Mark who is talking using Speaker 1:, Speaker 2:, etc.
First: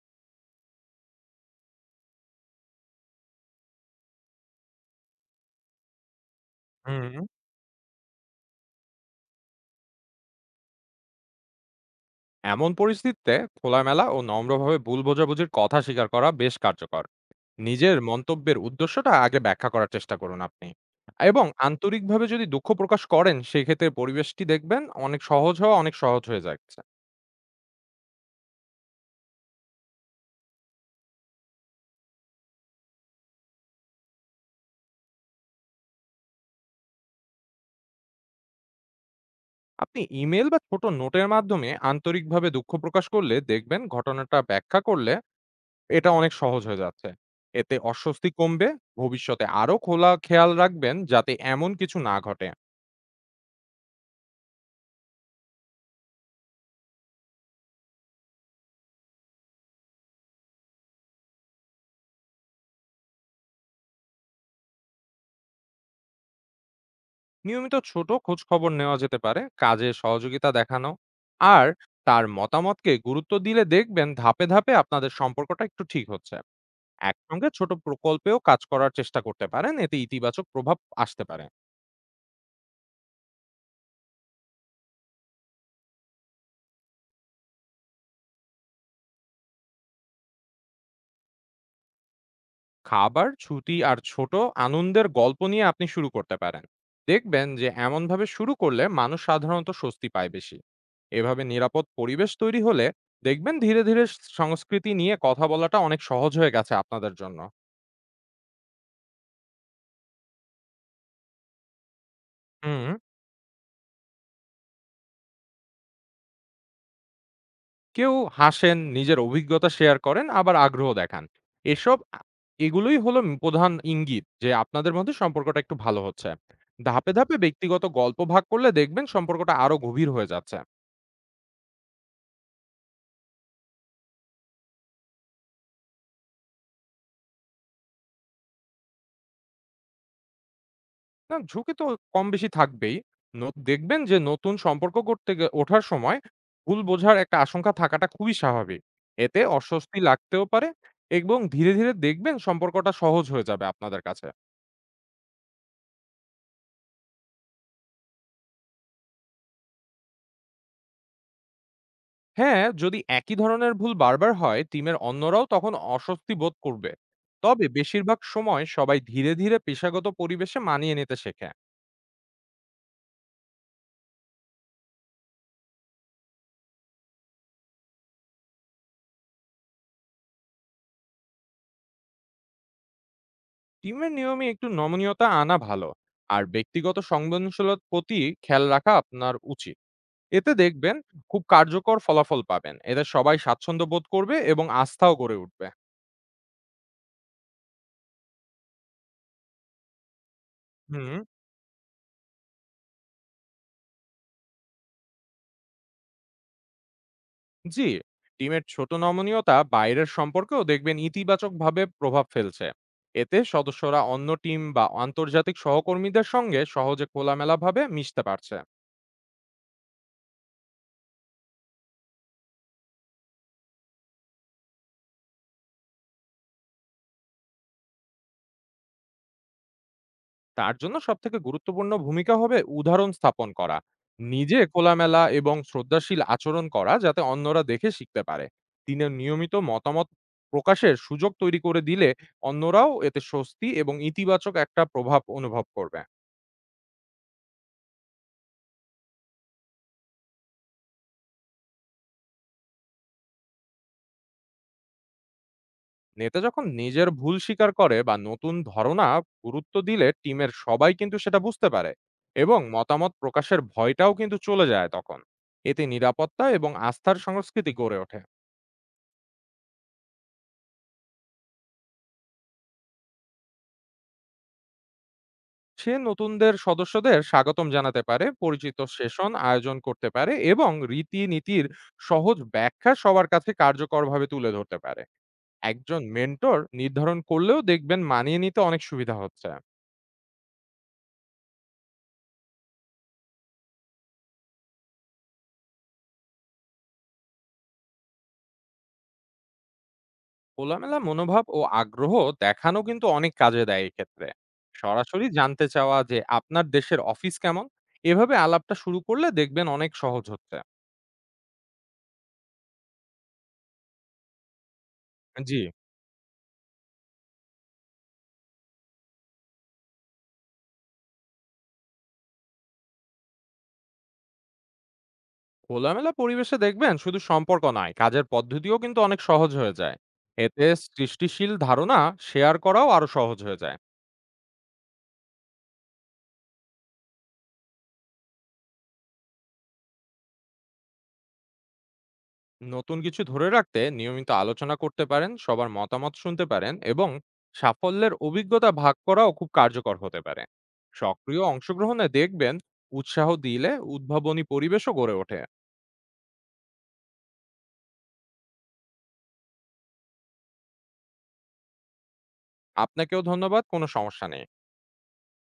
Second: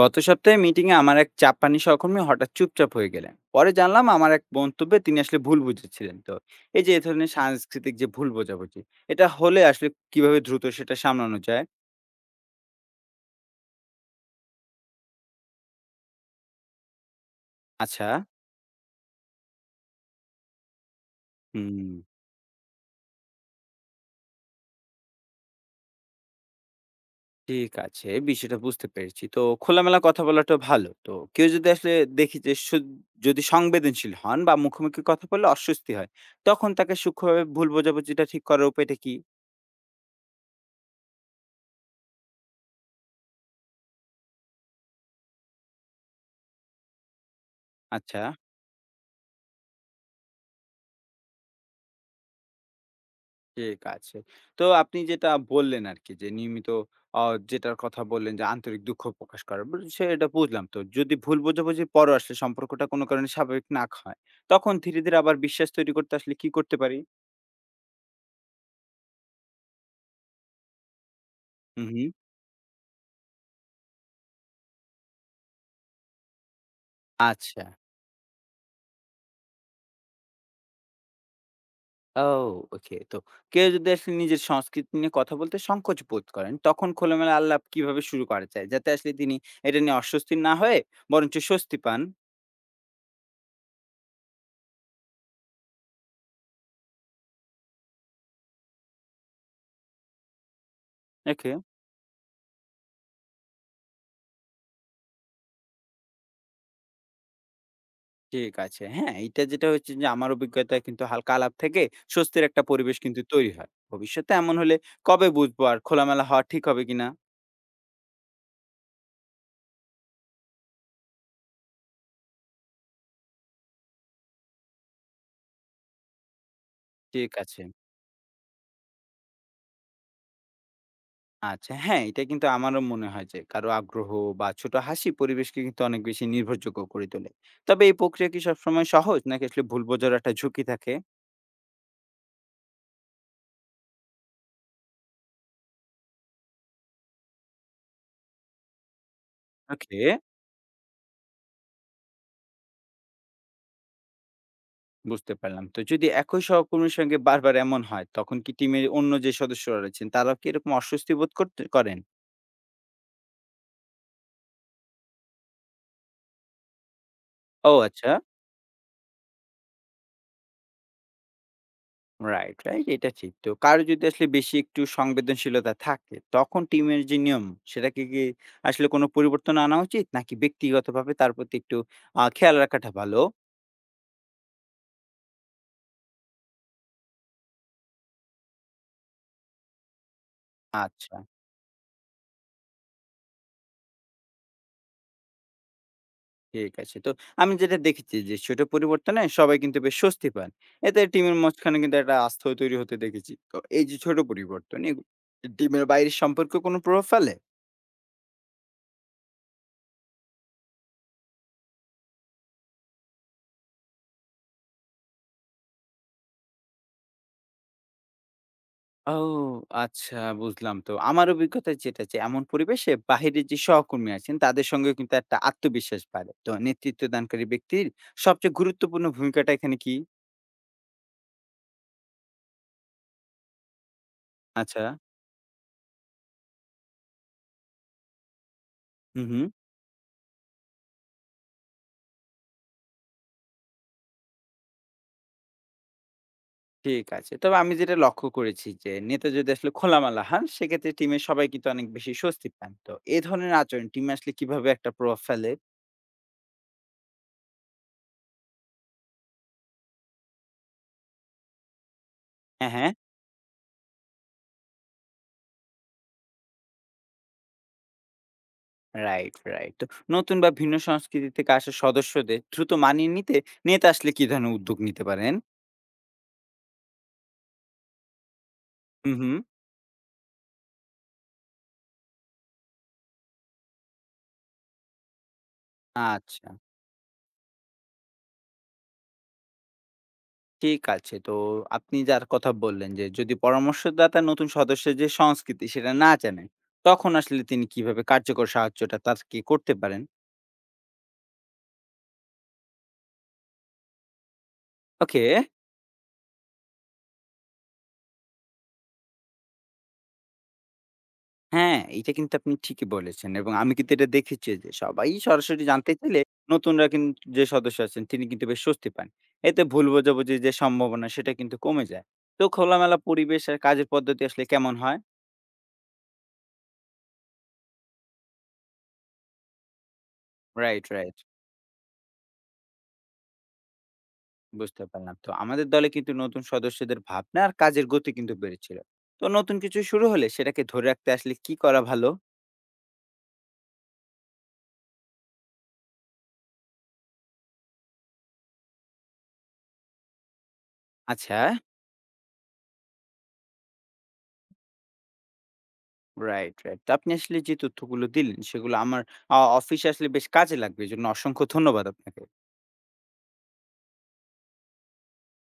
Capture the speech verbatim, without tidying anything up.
Speaker 1: গত সপ্তাহে মিটিং এ আমার এক জাপানি সহকর্মী হঠাৎ চুপচাপ হয়ে গেলেন। পরে জানলাম আমার এক মন্তব্যে তিনি আসলে ভুল বুঝেছিলেন। তো এই যে এ
Speaker 2: হুম।
Speaker 1: ধরনের সাংস্কৃতিক যে ভুল বোঝাবুঝি এটা হলে আসলে কিভাবে দ্রুত সেটা সামলানো যায়?
Speaker 2: এমন পরিস্থিতিতে খোলামেলা ও নম্রভাবে ভুল বোঝাবুঝির কথা স্বীকার করা বেশ কার্যকর। নিজের
Speaker 1: আচ্ছা।
Speaker 2: মন্তব্যের উদ্দেশ্যটা আগে ব্যাখ্যা করার চেষ্টা করুন আপনি। এবং
Speaker 1: হুম।
Speaker 2: আন্তরিকভাবে যদি দুঃখ প্রকাশ করেন সেই ক্ষেত্রে পরিবেশটি দেখবেন অনেক সহজ হওয়া অনেক সহজ হয়ে যাচ্ছে।
Speaker 1: ঠিক আছে, বিষয়টা বুঝতে পেরেছি। তো খোলামেলা কথা বলাটা ভালো। তো কেউ যদি আসলে দেখি যে সু- যদি সংবেদনশীল হন বা মুখোমুখি কথা বললে অস্বস্তি হয়, তখন তাকে সূক্ষ্মভাবে ভুল বোঝাবুঝিটা ঠিক করার উপায়টা কি?
Speaker 2: আপনি ইমেল বা ছোট নোটের মাধ্যমে আন্তরিকভাবে দুঃখ প্রকাশ করলে দেখবেন ঘটনাটা ব্যাখ্যা করলে এটা অনেক সহজ হয়ে যাচ্ছে। এতে
Speaker 1: আচ্ছা।
Speaker 2: অস্বস্তি কমবে, ভবিষ্যতে আরো খোলা খেয়াল রাখবেন যাতে এমন কিছু না ঘটে।
Speaker 1: ঠিক আছে। তো আপনি যেটা বললেন আরকি যে নিয়মিত, অ যেটার কথা বললেন যে আন্তরিক দুঃখ প্রকাশ করা। বু সেটা বুঝলাম। তো যদি ভুল বোঝাবুঝির পরও আসলে সম্পর্কটা কোনো কারণে স্বাভাবিক না হয়, তখন ধীরে, ধীরে আবার বিশ্বাস তৈরি করতে আসলে কি করতে পারি?
Speaker 2: নিয়মিত ছোট খোঁজ খবর নেওয়া যেতে পারে, কাজে সহযোগিতা দেখানো আর
Speaker 1: হু, হু।
Speaker 2: তার মতামতকে গুরুত্ব দিলে দেখবেন ধাপে ধাপে আপনাদের সম্পর্কটা একটু ঠিক হচ্ছে। একসঙ্গে
Speaker 1: আচ্ছা।
Speaker 2: ছোট প্রকল্পেও কাজ করার চেষ্টা করতে পারেন, এতে ইতিবাচক প্রভাব আসতে পারে।
Speaker 1: ও ওকে। তো কেউ যদি আসলে নিজের সংস্কৃতি নিয়ে কথা বলতে সংকোচ বোধ করেন, তখন খোলামেলা আলাপ কিভাবে শুরু করা যায়? যাতে আসলে তিনি এটা নিয়ে অস্বস্তি না হয়ে বরঞ্চ স্বস্তি পান?
Speaker 2: খাবার, ছুটি আর ছোট আনন্দের গল্প নিয়ে আপনি শুরু করতে পারেন। দেখবেন যে এমনভাবে শুরু করলে মানুষ সাধারণত স্বস্তি পায় বেশি। এভাবে
Speaker 1: ওকে।
Speaker 2: নিরাপদ পরিবেশ তৈরি হলে দেখবেন ধীরে ধীরে সংস্কৃতি নিয়ে কথা বলাটা অনেক সহজ হয়ে গেছে আপনাদের জন্য।
Speaker 1: ঠিক আছে। হ্যাঁ, এইটা যেটা হচ্ছে যে আমার অভিজ্ঞতা কিন্তু হালকা আলাপ থেকে স্বস্তির একটা
Speaker 2: হুম।
Speaker 1: পরিবেশ কিন্তু তৈরি হয়। ভবিষ্যতে এমন হলে কবে বুঝবো আর খোলামেলা হওয়া ঠিক হবে কিনা?
Speaker 2: কেউ হাসেন, নিজের অভিজ্ঞতা শেয়ার করেন, আবার আগ্রহ দেখান। এসব আ এগুলোই হলো উম প্রধান ইঙ্গিত যে আপনাদের মধ্যে সম্পর্কটা একটু ভালো হচ্ছে। ধাপে,
Speaker 1: ঠিক
Speaker 2: ধাপে
Speaker 1: আছে।
Speaker 2: ব্যক্তিগত গল্প ভাগ করলে দেখবেন সম্পর্কটা আরো গভীর হয়ে যাচ্ছে।
Speaker 1: আচ্ছা, হ্যাঁ, এটা কিন্তু আমারও মনে হয় যে কারো আগ্রহ বা ছোট হাসি পরিবেশকে কিন্তু অনেক বেশি নির্ভরযোগ্য করে তোলে। তবে এই প্রক্রিয়া কি সবসময় সহজ নাকি আসলে ভুল বোঝার একটা ঝুঁকি থাকে?
Speaker 2: না, ঝুঁকি তো কম বেশি থাকবেই। ন দেখবেন যে নতুন সম্পর্ক করতে গে ওঠার সময় ভুল বোঝার একটা আশঙ্কা থাকাটা খুবই স্বাভাবিক। এতে অস্বস্তি
Speaker 1: ওকে,
Speaker 2: লাগতেও পারে, এবং ধীরে, ধীরে দেখবেন সম্পর্কটা সহজ হয়ে যাবে আপনাদের কাছে।
Speaker 1: বুঝতে পারলাম। তো যদি একই সহকর্মীর সঙ্গে বারবার এমন হয় তখন কি টিমের অন্য যে সদস্যরা রয়েছেন তারাও কি এরকম অস্বস্তি বোধ করতে করেন?
Speaker 2: হ্যাঁ, যদি একই ধরনের ভুল বারবার হয়, টিমের অন্যরাও তখন অস্বস্তি বোধ করবে। তবে
Speaker 1: ও আচ্ছা।
Speaker 2: বেশিরভাগ সময় সবাই ধীরে, ধীরে পেশাগত পরিবেশে মানিয়ে নিতে শেখে।
Speaker 1: রাইট, রাইট, এটা ঠিক। তো কারো যদি আসলে বেশি একটু সংবেদনশীলতা থাকে, তখন টিমের যে নিয়ম সেটাকে কি আসলে কোনো পরিবর্তন আনা উচিত? নাকি ব্যক্তিগতভাবে তার প্রতি একটু আ খেয়াল রাখাটা ভালো?
Speaker 2: টিমের নিয়মে একটু নমনীয়তা আনা ভালো। আর ব্যক্তিগত সংবেদনশীলতার প্রতি খেয়াল রাখা আপনার উচিত। এতে দেখবেন
Speaker 1: আচ্ছা,
Speaker 2: খুব কার্যকর ফলাফল পাবেন। এতে সবাই স্বাচ্ছন্দ্য বোধ করবে এবং আস্থাও গড়ে উঠবে।
Speaker 1: ঠিক আছে। তো আমি যেটা দেখেছি যে ছোট পরিবর্তনে সবাই কিন্তু বেশ স্বস্তি পান। এতে
Speaker 2: হুম।
Speaker 1: টিমের মাঝখানে কিন্তু একটা আস্থা তৈরি হতে দেখেছি। তো এই যে ছোট পরিবর্তন এগু টিমের বাইরের সম্পর্কে কোনো প্রভাব ফেলে?
Speaker 2: জি, টিমের ছোট নমনীয়তা বাইরের সম্পর্কেও দেখবেন ইতিবাচকভাবে প্রভাব ফেলছে। এতে সদস্যরা অন্য টিম বা আন্তর্জাতিক সহকর্মীদের সঙ্গে সহজে খোলামেলাভাবে মিশতে পারছে।
Speaker 1: ও আচ্ছা, বুঝলাম। তো আমার অভিজ্ঞতায় যেটা, যে এমন পরিবেশে বাহিরের যে সহকর্মী আছেন তাদের সঙ্গে কিন্তু একটা আত্মবিশ্বাস বাড়ে। তো নেতৃত্ব দানকারী ব্যক্তির সবচেয়ে গুরুত্বপূর্ণ ভূমিকাটা এখানে কি?
Speaker 2: তার জন্য সবথেকে গুরুত্বপূর্ণ ভূমিকা হবে উদাহরণ স্থাপন করা, নিজে
Speaker 1: আচ্ছা।
Speaker 2: খোলামেলা এবং শ্রদ্ধাশীল আচরণ করা যাতে অন্যরা দেখে শিখতে পারে। তিনি
Speaker 1: হুম, হুম।
Speaker 2: নিয়মিত মতামত প্রকাশের সুযোগ তৈরি করে দিলে অন্যরাও এতে স্বস্তি এবং ইতিবাচক একটা প্রভাব অনুভব করবে।
Speaker 1: ঠিক আছে। তবে আমি যেটা লক্ষ্য করেছি যে নেতা যদি আসলে খোলামেলা হন সেক্ষেত্রে টিমের সবাই কিন্তু অনেক বেশি স্বস্তি পান। তো এ ধরনের আচরণ টিমে আসলে কিভাবে একটা প্রভাব ফেলে?
Speaker 2: নেতা যখন নিজের ভুল স্বীকার করে বা নতুন ধারণা গুরুত্ব দিলে টিমের সবাই কিন্তু সেটা বুঝতে পারে, এবং
Speaker 1: হ্যাঁ, হ্যাঁ।
Speaker 2: মতামত প্রকাশের ভয়টাও কিন্তু চলে যায় তখন। এতে নিরাপত্তা এবং আস্থার সংস্কৃতি গড়ে ওঠে।
Speaker 1: Right, right. তো নতুন বা ভিন্ন সংস্কৃতি থেকে আসা সদস্যদের দ্রুত মানিয়ে নিতে নেতা আসলে কি ধরনের উদ্যোগ নিতে পারেন?
Speaker 2: সে নতুনদের সদস্যদের স্বাগতম জানাতে পারে, পরিচিত
Speaker 1: হুম,
Speaker 2: সেশন
Speaker 1: হুম।
Speaker 2: আয়োজন করতে পারে এবং রীতিনীতির সহজ ব্যাখ্যা সবার কাছে কার্যকরভাবে তুলে ধরতে পারে। একজন
Speaker 1: আচ্ছা,
Speaker 2: মেন্টর নির্ধারণ করলেও দেখবেন মানিয়ে নিতে অনেক সুবিধা হচ্ছে।
Speaker 1: ঠিক আছে। তো আপনি যার কথা বললেন যে, যদি পরামর্শদাতা নতুন সদস্যের যে সংস্কৃতি সেটা না জানেন, তখন আসলে তিনি কিভাবে কার্যকর সাহায্যটা তাকে করতে পারেন?
Speaker 2: খোলামেলা মনোভাব ও আগ্রহ দেখানো কিন্তু অনেক কাজে দেয় এক্ষেত্রে।
Speaker 1: ওকে,
Speaker 2: সরাসরি জানতে চাওয়া যে আপনার দেশের অফিস কেমন, এভাবে আলাপটা শুরু করলে দেখবেন অনেক সহজ হচ্ছে।
Speaker 1: হ্যাঁ, এটা কিন্তু আপনি ঠিকই বলেছেন, এবং আমি কিন্তু এটা দেখেছি যে, সবাই
Speaker 2: জি,
Speaker 1: সরাসরি জানতে চাইলে নতুনরা কিন যে সদস্য আছেন তিনি কিন্তু বেশ স্বস্তি পান। এতে ভুল বোঝাবুঝির যে সম্ভাবনা সেটা কিন্তু কমে যায়। তো খোলামেলা পরিবেশ আর কাজের পদ্ধতি আসলে কেমন হয়?
Speaker 2: খোলামেলা পরিবেশে দেখবেন শুধু সম্পর্ক নয়, কাজের পদ্ধতিও কিন্তু অনেক সহজ হয়ে যায়। এতে
Speaker 1: রাইট, রাইট।
Speaker 2: সৃষ্টিশীল ধারণা শেয়ার করাও আরো সহজ হয়ে যায়।
Speaker 1: বুঝতে পারলাম। তো আমাদের দলে কিন্তু নতুন সদস্যদের ভাবনা আর কাজের গতি কিন্তু বেড়েছিল। তো নতুন কিছু শুরু হলে সেটাকে ধরে রাখতে আসলে কি করা ভালো?
Speaker 2: নতুন কিছু ধরে রাখতে নিয়মিত আলোচনা করতে পারেন, সবার মতামত শুনতে পারেন এবং সাফল্যের অভিজ্ঞতা ভাগ করাও খুব কার্যকর হতে পারে।
Speaker 1: আচ্ছা,
Speaker 2: সক্রিয় অংশগ্রহণে, দেখবেন উৎসাহ দিলে উদ্ভাবনী পরিবেশও গড়ে ওঠে।
Speaker 1: Right, right. তো আপনি আসলে যে তথ্যগুলো দিলেন সেগুলো আমার আ অফিসে আসলে বেশ কাজে লাগবে। এজন্য অসংখ্য ধন্যবাদ আপনাকে।
Speaker 2: আপনাকেও ধন্যবাদ, কোনো সমস্যা নেই।